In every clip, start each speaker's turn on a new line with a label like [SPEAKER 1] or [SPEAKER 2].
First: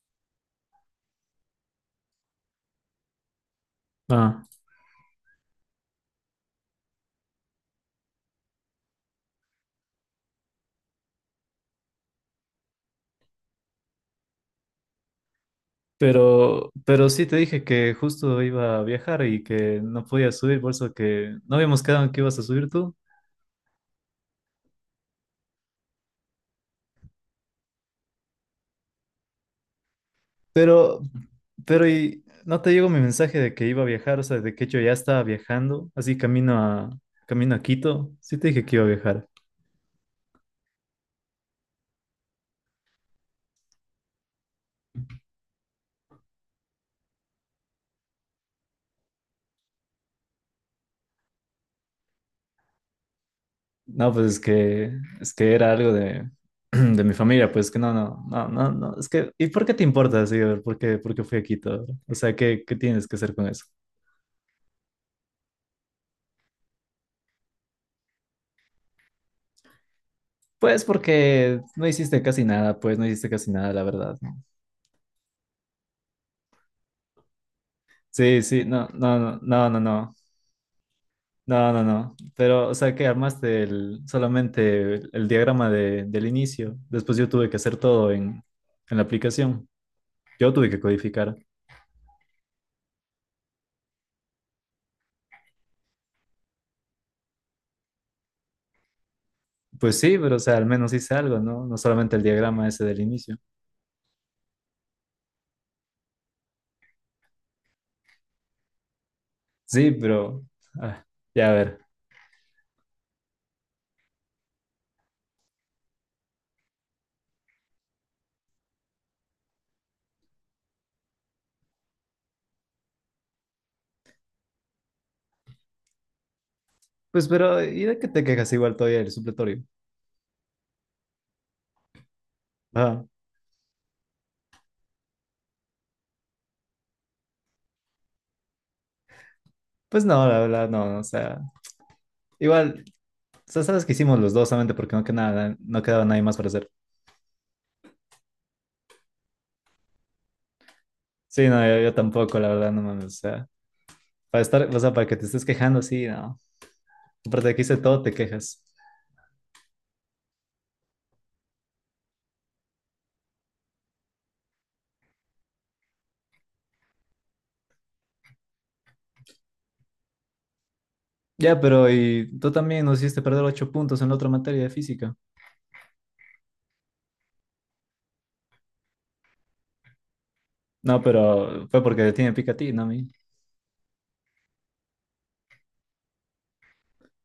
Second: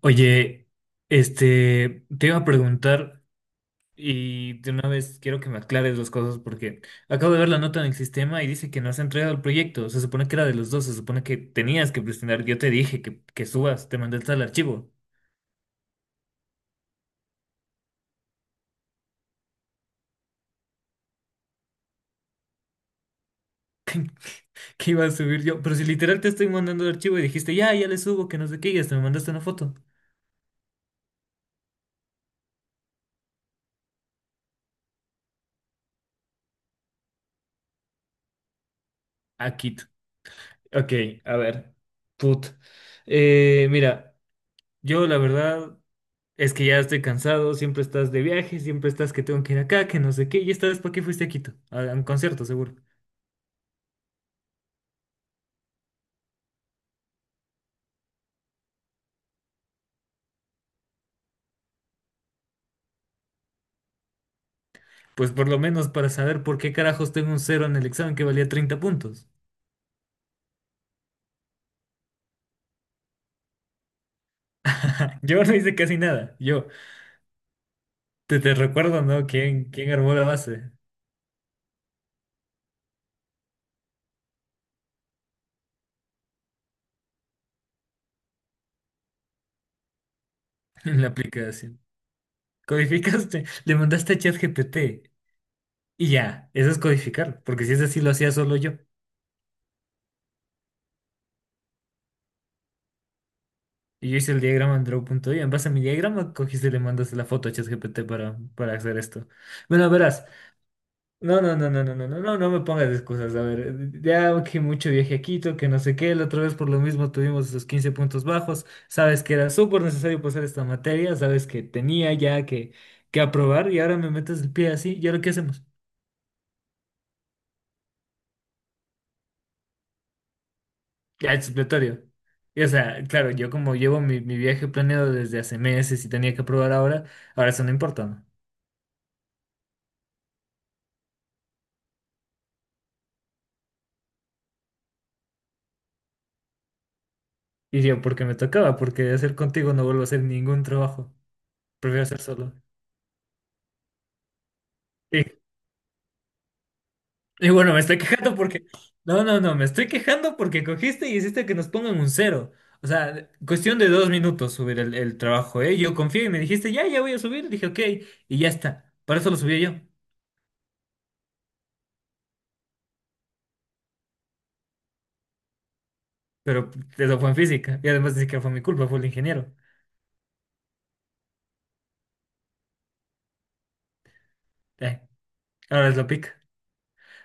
[SPEAKER 1] Oye, te iba a preguntar
[SPEAKER 2] Ah,
[SPEAKER 1] y de una vez quiero que me aclares dos cosas porque acabo de ver la nota en el sistema y dice que no has entregado el proyecto. Se supone que era de los dos, se supone que tenías que presentar. Yo te dije que subas, te mandé el tal archivo
[SPEAKER 2] pero sí te dije que justo iba a viajar y que no podía subir, por eso que no habíamos quedado en que ibas a subir tú.
[SPEAKER 1] que iba a subir yo, pero si literal te estoy mandando el archivo y dijiste, ya, ya le subo, que no sé qué, y hasta me mandaste una foto.
[SPEAKER 2] Pero, pero y no te llegó mi mensaje de que iba a viajar, o sea, de que yo ya estaba viajando, así camino a Quito. Sí te dije que iba a viajar.
[SPEAKER 1] Aquí. Ok, a ver. Put. Mira, yo, la verdad, es que ya estoy cansado, siempre estás de viaje, siempre estás que tengo que ir acá, que no sé qué, y esta vez ¿para qué fuiste a Quito? A un concierto, seguro.
[SPEAKER 2] No, pues es que era algo de, de mi familia, pues que no, es que, ¿y por qué te importa, así, a ver? ¿Por por qué fui a Quito? O sea, qué tienes que hacer con eso?
[SPEAKER 1] Pues por lo menos para saber por qué carajos tengo un cero en el examen que valía 30 puntos.
[SPEAKER 2] Pues porque no hiciste casi nada, pues no hiciste casi nada, la verdad, ¿no?
[SPEAKER 1] Yo no hice casi nada, yo. Te,
[SPEAKER 2] Sí,
[SPEAKER 1] te
[SPEAKER 2] sí, no,
[SPEAKER 1] recuerdo,
[SPEAKER 2] no,
[SPEAKER 1] ¿no?
[SPEAKER 2] no, no,
[SPEAKER 1] ¿Quién,
[SPEAKER 2] no,
[SPEAKER 1] quién armó
[SPEAKER 2] no,
[SPEAKER 1] la base
[SPEAKER 2] no, no, no. Pero, o sea, que armaste solamente el diagrama de- del inicio. Después yo tuve que hacer todo en la aplicación. Yo tuve que
[SPEAKER 1] en la
[SPEAKER 2] codificar.
[SPEAKER 1] aplicación? Codificaste, le mandaste a ChatGPT y ya, eso es codificar, porque si es así lo hacía solo yo.
[SPEAKER 2] Pues sí, pero, o sea, al menos hice algo, ¿no? No solamente el diagrama ese del inicio.
[SPEAKER 1] Y yo hice el diagrama en Draw.io, en base a mi diagrama cogiste y le mandaste la foto a ChatGPT para hacer esto. Bueno,
[SPEAKER 2] Sí,
[SPEAKER 1] verás.
[SPEAKER 2] pero, ah,
[SPEAKER 1] No,
[SPEAKER 2] ya a
[SPEAKER 1] no, no,
[SPEAKER 2] ver.
[SPEAKER 1] no, no, no, no, no, no me pongas excusas. A ver, ya que mucho viaje a Quito, que no sé qué, la otra vez por lo mismo tuvimos esos 15 puntos bajos. Sabes que era súper necesario pasar esta materia, sabes que tenía ya que aprobar y ahora me metes el pie así. ¿Y ahora qué hacemos?
[SPEAKER 2] Pues, pero, ¿y de qué te quejas igual todavía el supletorio?
[SPEAKER 1] Ya es supletorio. Y, o sea,
[SPEAKER 2] Ajá.
[SPEAKER 1] claro, yo como llevo mi viaje planeado desde hace meses y tenía que aprobar ahora, ahora eso no importa, ¿no?
[SPEAKER 2] Pues no, la verdad, no, no, o sea, igual. O sea, sabes que hicimos los dos solamente porque no quedaba nadie más para hacer.
[SPEAKER 1] Y yo, porque me tocaba, porque de hacer contigo no vuelvo a hacer ningún trabajo.
[SPEAKER 2] Sí, no, yo
[SPEAKER 1] Prefiero hacer
[SPEAKER 2] tampoco, la
[SPEAKER 1] solo.
[SPEAKER 2] verdad, no mames. O sea, para estar, o sea, para que te estés quejando, sí, no. Aparte
[SPEAKER 1] Y
[SPEAKER 2] de que
[SPEAKER 1] bueno,
[SPEAKER 2] hice
[SPEAKER 1] me estoy
[SPEAKER 2] todo, te
[SPEAKER 1] quejando
[SPEAKER 2] quejas.
[SPEAKER 1] porque... No, no, no, me estoy quejando porque cogiste y hiciste que nos pongan un cero. O sea, cuestión de 2 minutos subir el trabajo, ¿eh? Yo confié y me dijiste, ya, ya voy a subir. Dije, ok, y ya está. Para eso lo subí yo.
[SPEAKER 2] Ya, pero y tú también nos hiciste perder 8 puntos en la otra materia de física.
[SPEAKER 1] Pero eso fue en física. Y además ni que fue mi culpa, fue el ingeniero.
[SPEAKER 2] No, pero fue porque te tiene pica a ti, no a mí.
[SPEAKER 1] Eh, ahora es lo pica.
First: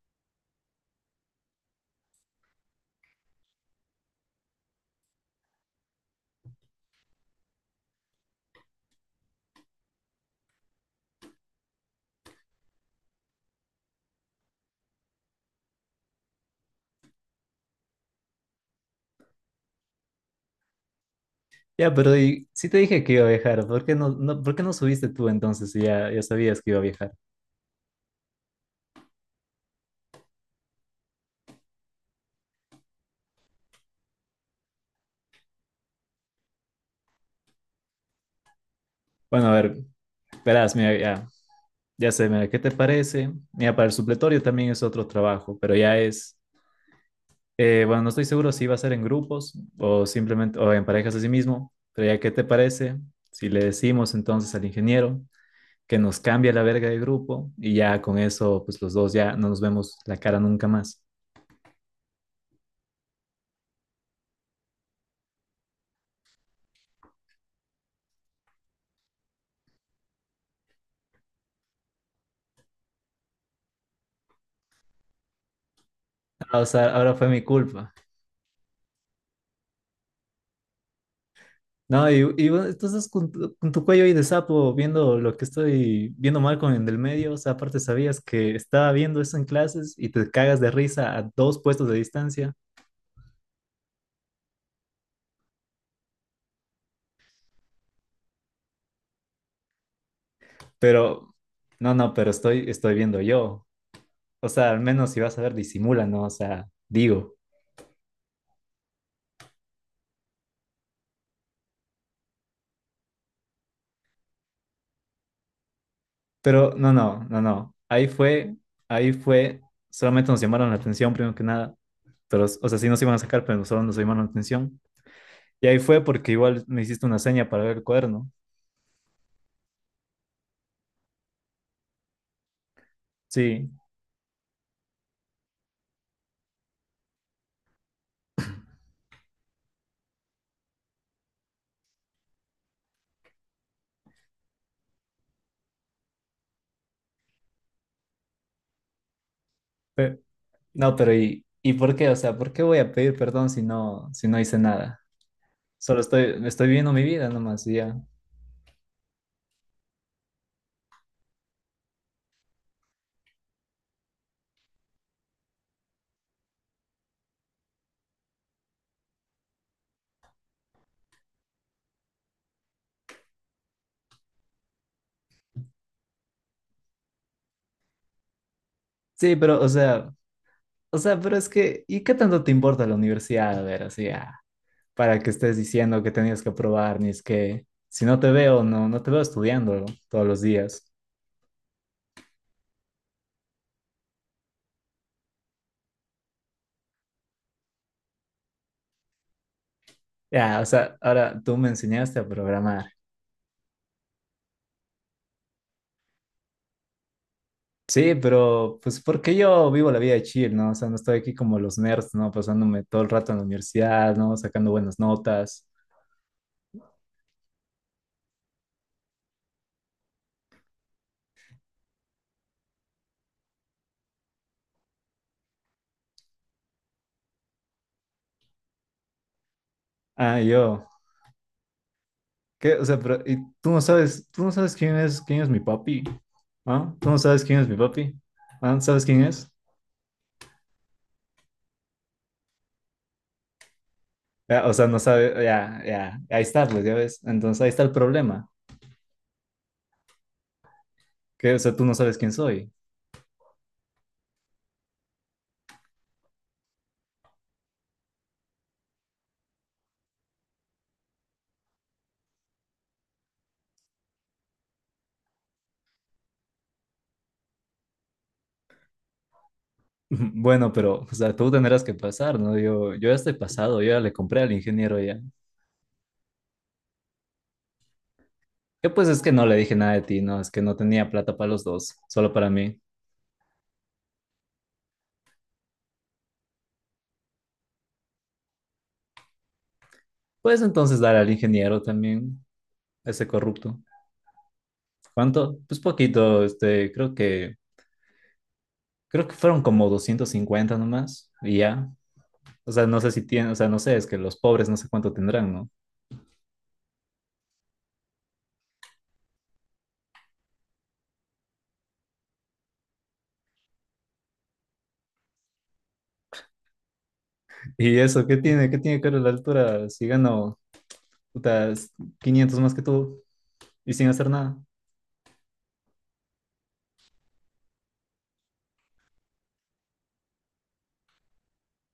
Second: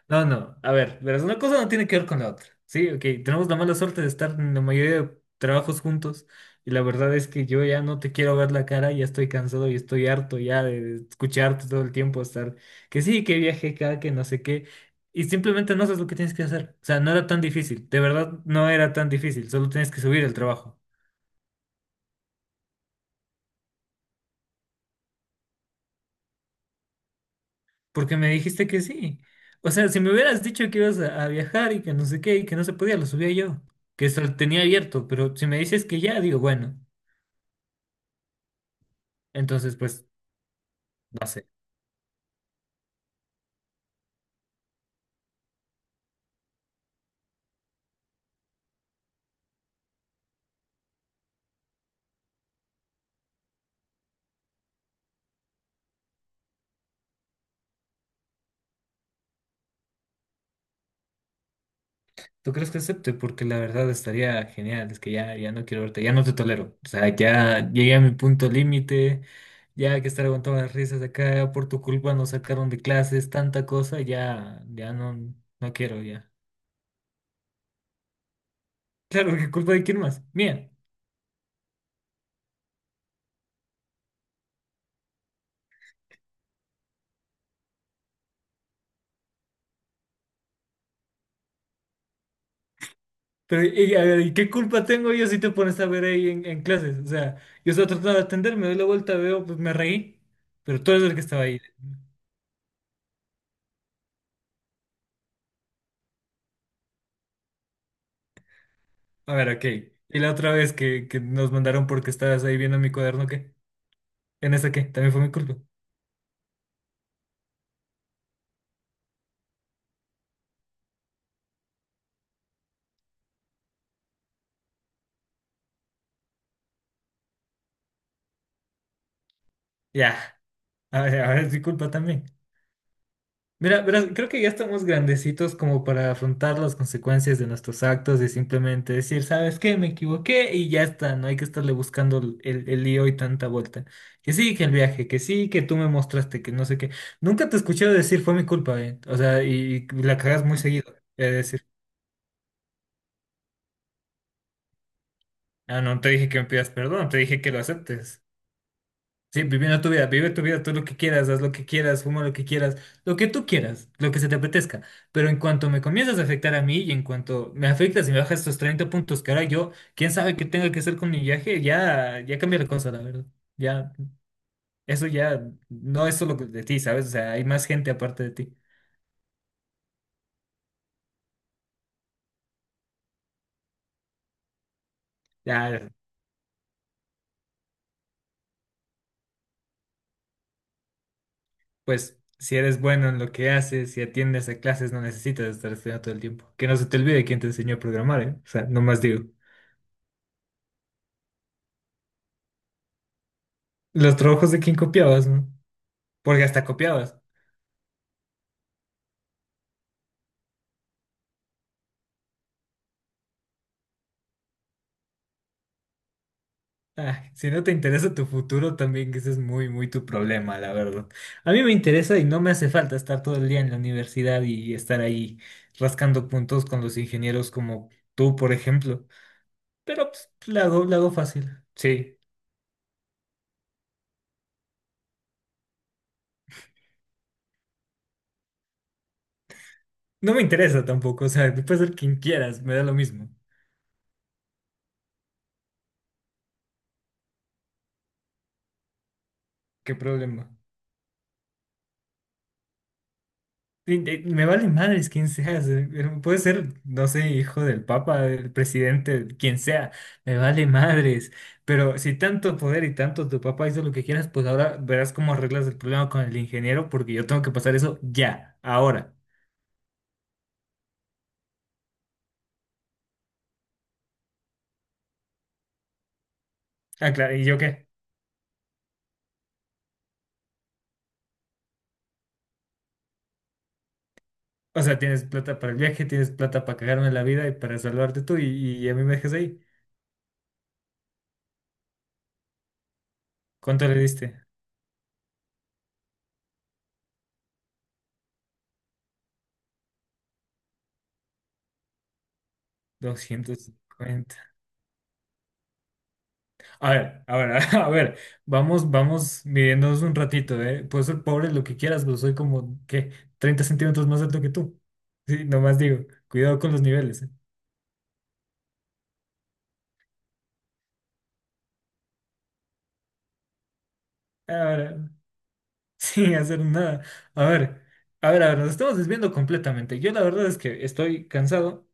[SPEAKER 1] No, no, a ver, verás, una cosa no tiene que ver con la otra. Sí, ok, tenemos la mala suerte de estar en la mayoría de trabajos juntos y la verdad es que yo ya no te quiero ver la cara, ya estoy cansado y estoy harto ya de escucharte todo el tiempo estar que sí, que viaje acá, que no sé qué, y simplemente no haces lo que tienes que hacer. O sea, no era tan difícil, de verdad no era tan difícil, solo tienes que subir el trabajo,
[SPEAKER 2] Ya, pero y sí te dije que iba a viajar. ¿Por qué por qué no subiste tú entonces si ya sabías que iba a viajar?
[SPEAKER 1] porque me dijiste que sí. O sea, si me hubieras dicho que ibas a viajar y que no sé qué y que no se podía, lo subía yo, que eso lo tenía abierto, pero si me dices que ya, digo, bueno.
[SPEAKER 2] Bueno, a
[SPEAKER 1] Entonces,
[SPEAKER 2] ver,
[SPEAKER 1] pues,
[SPEAKER 2] verás, mira,
[SPEAKER 1] no sé.
[SPEAKER 2] ya sé, mira, ¿qué te parece? Mira, para el supletorio también es otro trabajo, pero ya es... bueno, no estoy seguro si va a ser en grupos o simplemente o en parejas a sí mismo, pero ya qué te parece si le decimos entonces al ingeniero que nos cambie la verga de grupo y ya con eso pues los dos ya no nos vemos la cara nunca más.
[SPEAKER 1] ¿Tú crees que acepte? Porque la verdad estaría genial. Es que ya, ya no quiero verte, ya no te tolero. O sea, ya llegué a mi punto límite. Ya hay que estar aguantando las risas acá, por tu culpa nos sacaron de clases, tanta cosa, ya, ya no, no quiero, ya.
[SPEAKER 2] Ah, o sea, ahora fue mi culpa.
[SPEAKER 1] Claro, ¿qué culpa de quién más? Mía.
[SPEAKER 2] No, y bueno, entonces con con tu cuello ahí de sapo viendo lo que estoy viendo mal con el del medio, o sea, aparte sabías que estaba viendo eso en clases y te cagas de risa a dos puestos de distancia,
[SPEAKER 1] Pero, y, a ver, ¿y qué culpa tengo yo si te pones a ver ahí en clases? O sea, yo estaba tratando de atender, me doy la vuelta, veo, pues me reí, pero tú eres el que
[SPEAKER 2] pero
[SPEAKER 1] estaba ahí.
[SPEAKER 2] no, no, pero estoy viendo yo. O sea, al menos si vas a ver, disimula, ¿no? O sea, digo.
[SPEAKER 1] A ver, ok. Y la otra vez que nos mandaron porque estabas ahí viendo mi cuaderno, ¿qué? ¿En esa qué? También fue mi culpa.
[SPEAKER 2] Pero no. Ahí fue, solamente nos llamaron la atención, primero que nada. Pero, o sea, sí nos iban a sacar, pero solo nos llamaron la atención. Y ahí fue porque igual me hiciste una seña para ver el cuerno.
[SPEAKER 1] Ya. A ver, ahora es mi culpa también.
[SPEAKER 2] Sí.
[SPEAKER 1] Mira, verás, creo que ya estamos grandecitos como para afrontar las consecuencias de nuestros actos y simplemente decir, ¿sabes qué? Me equivoqué y ya está. No hay que estarle buscando el lío y tanta vuelta. Que sí, que el viaje, que sí, que tú me mostraste, que no sé qué. Nunca te escuché decir fue mi culpa, ¿eh? O sea, y la
[SPEAKER 2] Pe-
[SPEAKER 1] cagas muy seguido.
[SPEAKER 2] no, pero
[SPEAKER 1] Es decir,
[SPEAKER 2] y por qué? O sea, ¿por qué voy a pedir perdón si no hice nada?
[SPEAKER 1] ah, no
[SPEAKER 2] Solo
[SPEAKER 1] te dije que me
[SPEAKER 2] estoy
[SPEAKER 1] pidas
[SPEAKER 2] viviendo mi
[SPEAKER 1] perdón, te
[SPEAKER 2] vida
[SPEAKER 1] dije que lo
[SPEAKER 2] nomás y ya.
[SPEAKER 1] aceptes. Sí, viviendo tu vida, vive tu vida, tú lo que quieras, haz lo que quieras, fuma lo que quieras, lo que tú quieras, lo que se te apetezca. Pero en cuanto me comienzas a afectar a mí y en cuanto me afectas y me bajas estos 30 puntos que ahora yo, quién sabe qué tenga que hacer con mi viaje, ya, ya cambia la cosa, la verdad. Ya, eso ya no es solo de ti, ¿sabes? O sea, hay más gente aparte de ti.
[SPEAKER 2] Sí, pero, o sea, pero es que, ¿y qué tanto te importa la universidad? A ver, así, ah, para que estés
[SPEAKER 1] Ya,
[SPEAKER 2] diciendo que tenías que probar, ni es que si no te veo, no te veo estudiando todos los días.
[SPEAKER 1] pues, si eres bueno en lo que haces, si atiendes a clases, no necesitas estar estudiando todo el tiempo. Que no se te olvide quién te enseñó a programar, ¿eh? O sea, nomás digo.
[SPEAKER 2] Ya, o sea, ahora tú me enseñaste a programar.
[SPEAKER 1] Los trabajos de quién copiabas, ¿no? Porque hasta copiabas.
[SPEAKER 2] Sí, pero pues porque yo vivo la vida de chill, ¿no? O sea, no estoy aquí como los nerds, ¿no? Pasándome todo el rato en la universidad, ¿no? Sacando buenas notas.
[SPEAKER 1] Ah, si no te interesa tu futuro, también que ese es muy, muy tu problema, la verdad. A mí me interesa y no me hace falta estar todo el día en la universidad y estar ahí rascando puntos con los ingenieros como tú, por ejemplo. Pero pues,
[SPEAKER 2] Ah, yo.
[SPEAKER 1] la hago fácil. Sí.
[SPEAKER 2] ¿Qué? O sea, pero ¿y tú no sabes quién quién es mi papi? ¿Ah? ¿Tú no sabes quién es mi papi? ¿Ah? ¿Sabes quién es?
[SPEAKER 1] No me interesa tampoco, o sea, tú puedes ser quien quieras, me da lo mismo.
[SPEAKER 2] Ya, o sea, no sabe, ahí está, pues, ya ves. Entonces, ahí está el problema.
[SPEAKER 1] ¿Qué problema?
[SPEAKER 2] ¿Qué? O sea, tú no sabes quién soy.
[SPEAKER 1] Sí, me vale madres quién seas. Pero puede ser, no sé, hijo del papa, del presidente, quien sea. Me vale madres. Pero si tanto poder y tanto tu papá hizo lo que quieras, pues ahora verás cómo arreglas el problema con el ingeniero, porque yo tengo que pasar eso ya, ahora.
[SPEAKER 2] Bueno, pero, o sea, tú tendrás que pasar, ¿no? Yo ya estoy pasado, yo ya le compré al ingeniero ya.
[SPEAKER 1] Ah, claro, ¿y yo qué?
[SPEAKER 2] Yo pues es que no le dije nada de ti, no, es que no tenía plata para los dos, solo para mí.
[SPEAKER 1] O sea, tienes plata para el viaje, tienes plata para cagarme la vida y para salvarte tú, y a mí me dejas ahí.
[SPEAKER 2] Puedes entonces dar al ingeniero también, a ese corrupto.
[SPEAKER 1] ¿Cuánto le diste?
[SPEAKER 2] ¿Cuánto? Pues poquito, este, creo que fueron como 250 nomás, y ya. O sea, no sé si tiene, o sea, no sé, es que los
[SPEAKER 1] 250.
[SPEAKER 2] pobres no sé cuánto tendrán, ¿no?
[SPEAKER 1] A ver, a ver, vamos, vamos midiéndonos un ratito, ¿eh? Puedes ser pobre lo que quieras, pero soy como, ¿qué? 30 centímetros más alto que tú. Sí, nomás digo, cuidado con los niveles, ¿eh?
[SPEAKER 2] Y eso, ¿qué tiene? ¿Qué tiene que ver la altura? Si gano, puta, 500 más que tú y sin hacer
[SPEAKER 1] A
[SPEAKER 2] nada.
[SPEAKER 1] ver, sin hacer nada. A ver, a ver, a ver, nos estamos desviando completamente. Yo la verdad es que estoy cansado.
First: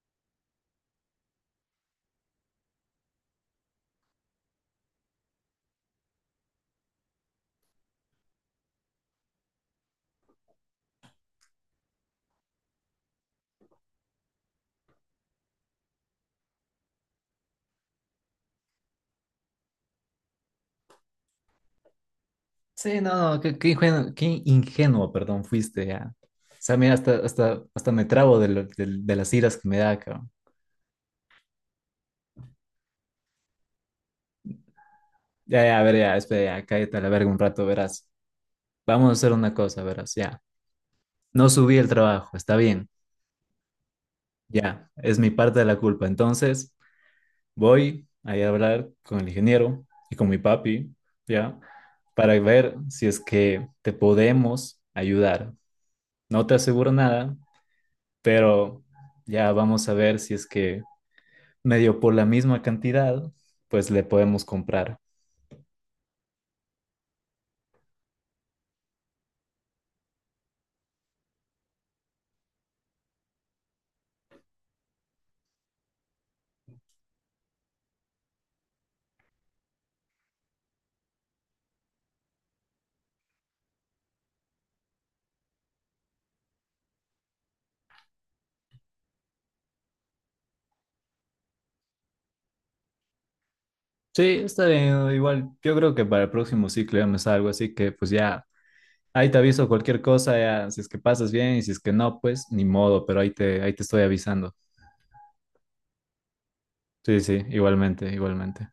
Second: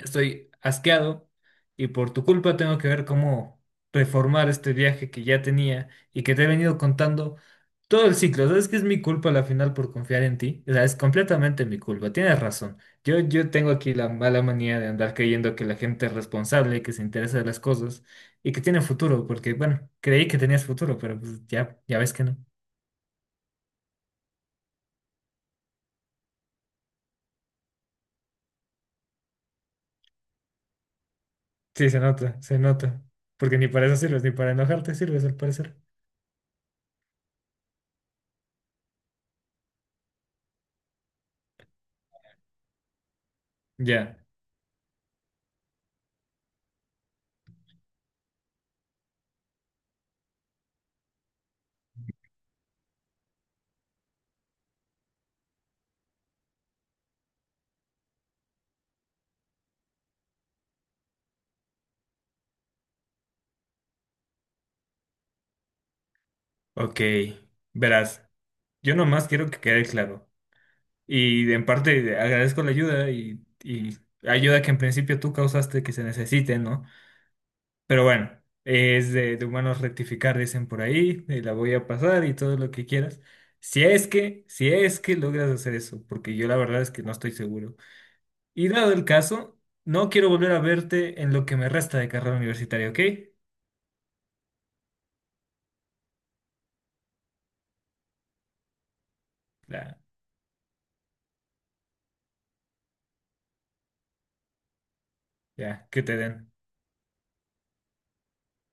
[SPEAKER 1] Estoy asqueado y por tu culpa tengo que ver cómo reformar este viaje que ya tenía y que te he venido contando todo el ciclo. ¿Sabes que es mi culpa a la final por confiar en ti? O sea, es completamente mi culpa. Tienes razón. Yo tengo aquí la mala manía de andar creyendo que la gente es responsable, que se interesa de las cosas y que tiene futuro, porque bueno, creí que tenías futuro, pero pues ya, ya ves que no.
[SPEAKER 2] Sí, no, no, qué, qué ingenuo, perdón, fuiste ya. O sea, mira, hasta me trabo de, de las iras que me da, cabrón.
[SPEAKER 1] Sí, se nota, se nota. Porque ni para eso sirves, ni para enojarte sirves, al parecer.
[SPEAKER 2] Ya, a ver, ya, espera, ya, cállate a la verga un rato, verás. Vamos a hacer una cosa, verás, ya. No subí el trabajo, está bien,
[SPEAKER 1] Ya,
[SPEAKER 2] ya, es mi parte de la culpa. Entonces, voy a ir a hablar con el ingeniero y con mi papi, ya, para ver si es que te podemos ayudar. No te aseguro nada, pero ya vamos a ver si es que medio por la misma cantidad, pues le podemos comprar.
[SPEAKER 1] ok. Verás. Yo nomás quiero que quede claro. Y en parte agradezco la ayuda y ayuda que en principio tú causaste que se necesite, ¿no? Pero bueno, es de humanos rectificar, dicen por ahí, y la voy a pasar y todo lo que quieras. Si es que logras hacer eso, porque yo la verdad es que no estoy seguro. Y dado el caso, no quiero volver a verte en lo que me resta de carrera universitaria, ¿ok?
[SPEAKER 2] Sí, está bien, igual yo creo que para el próximo ciclo ya me salgo, así que pues ya, ahí te aviso
[SPEAKER 1] La-
[SPEAKER 2] cualquier cosa, ya, si es que pasas bien y si es que no, pues ni modo, pero ahí te estoy avisando.
[SPEAKER 1] ya, que te den.
[SPEAKER 2] Sí, sí, igualmente, igualmente.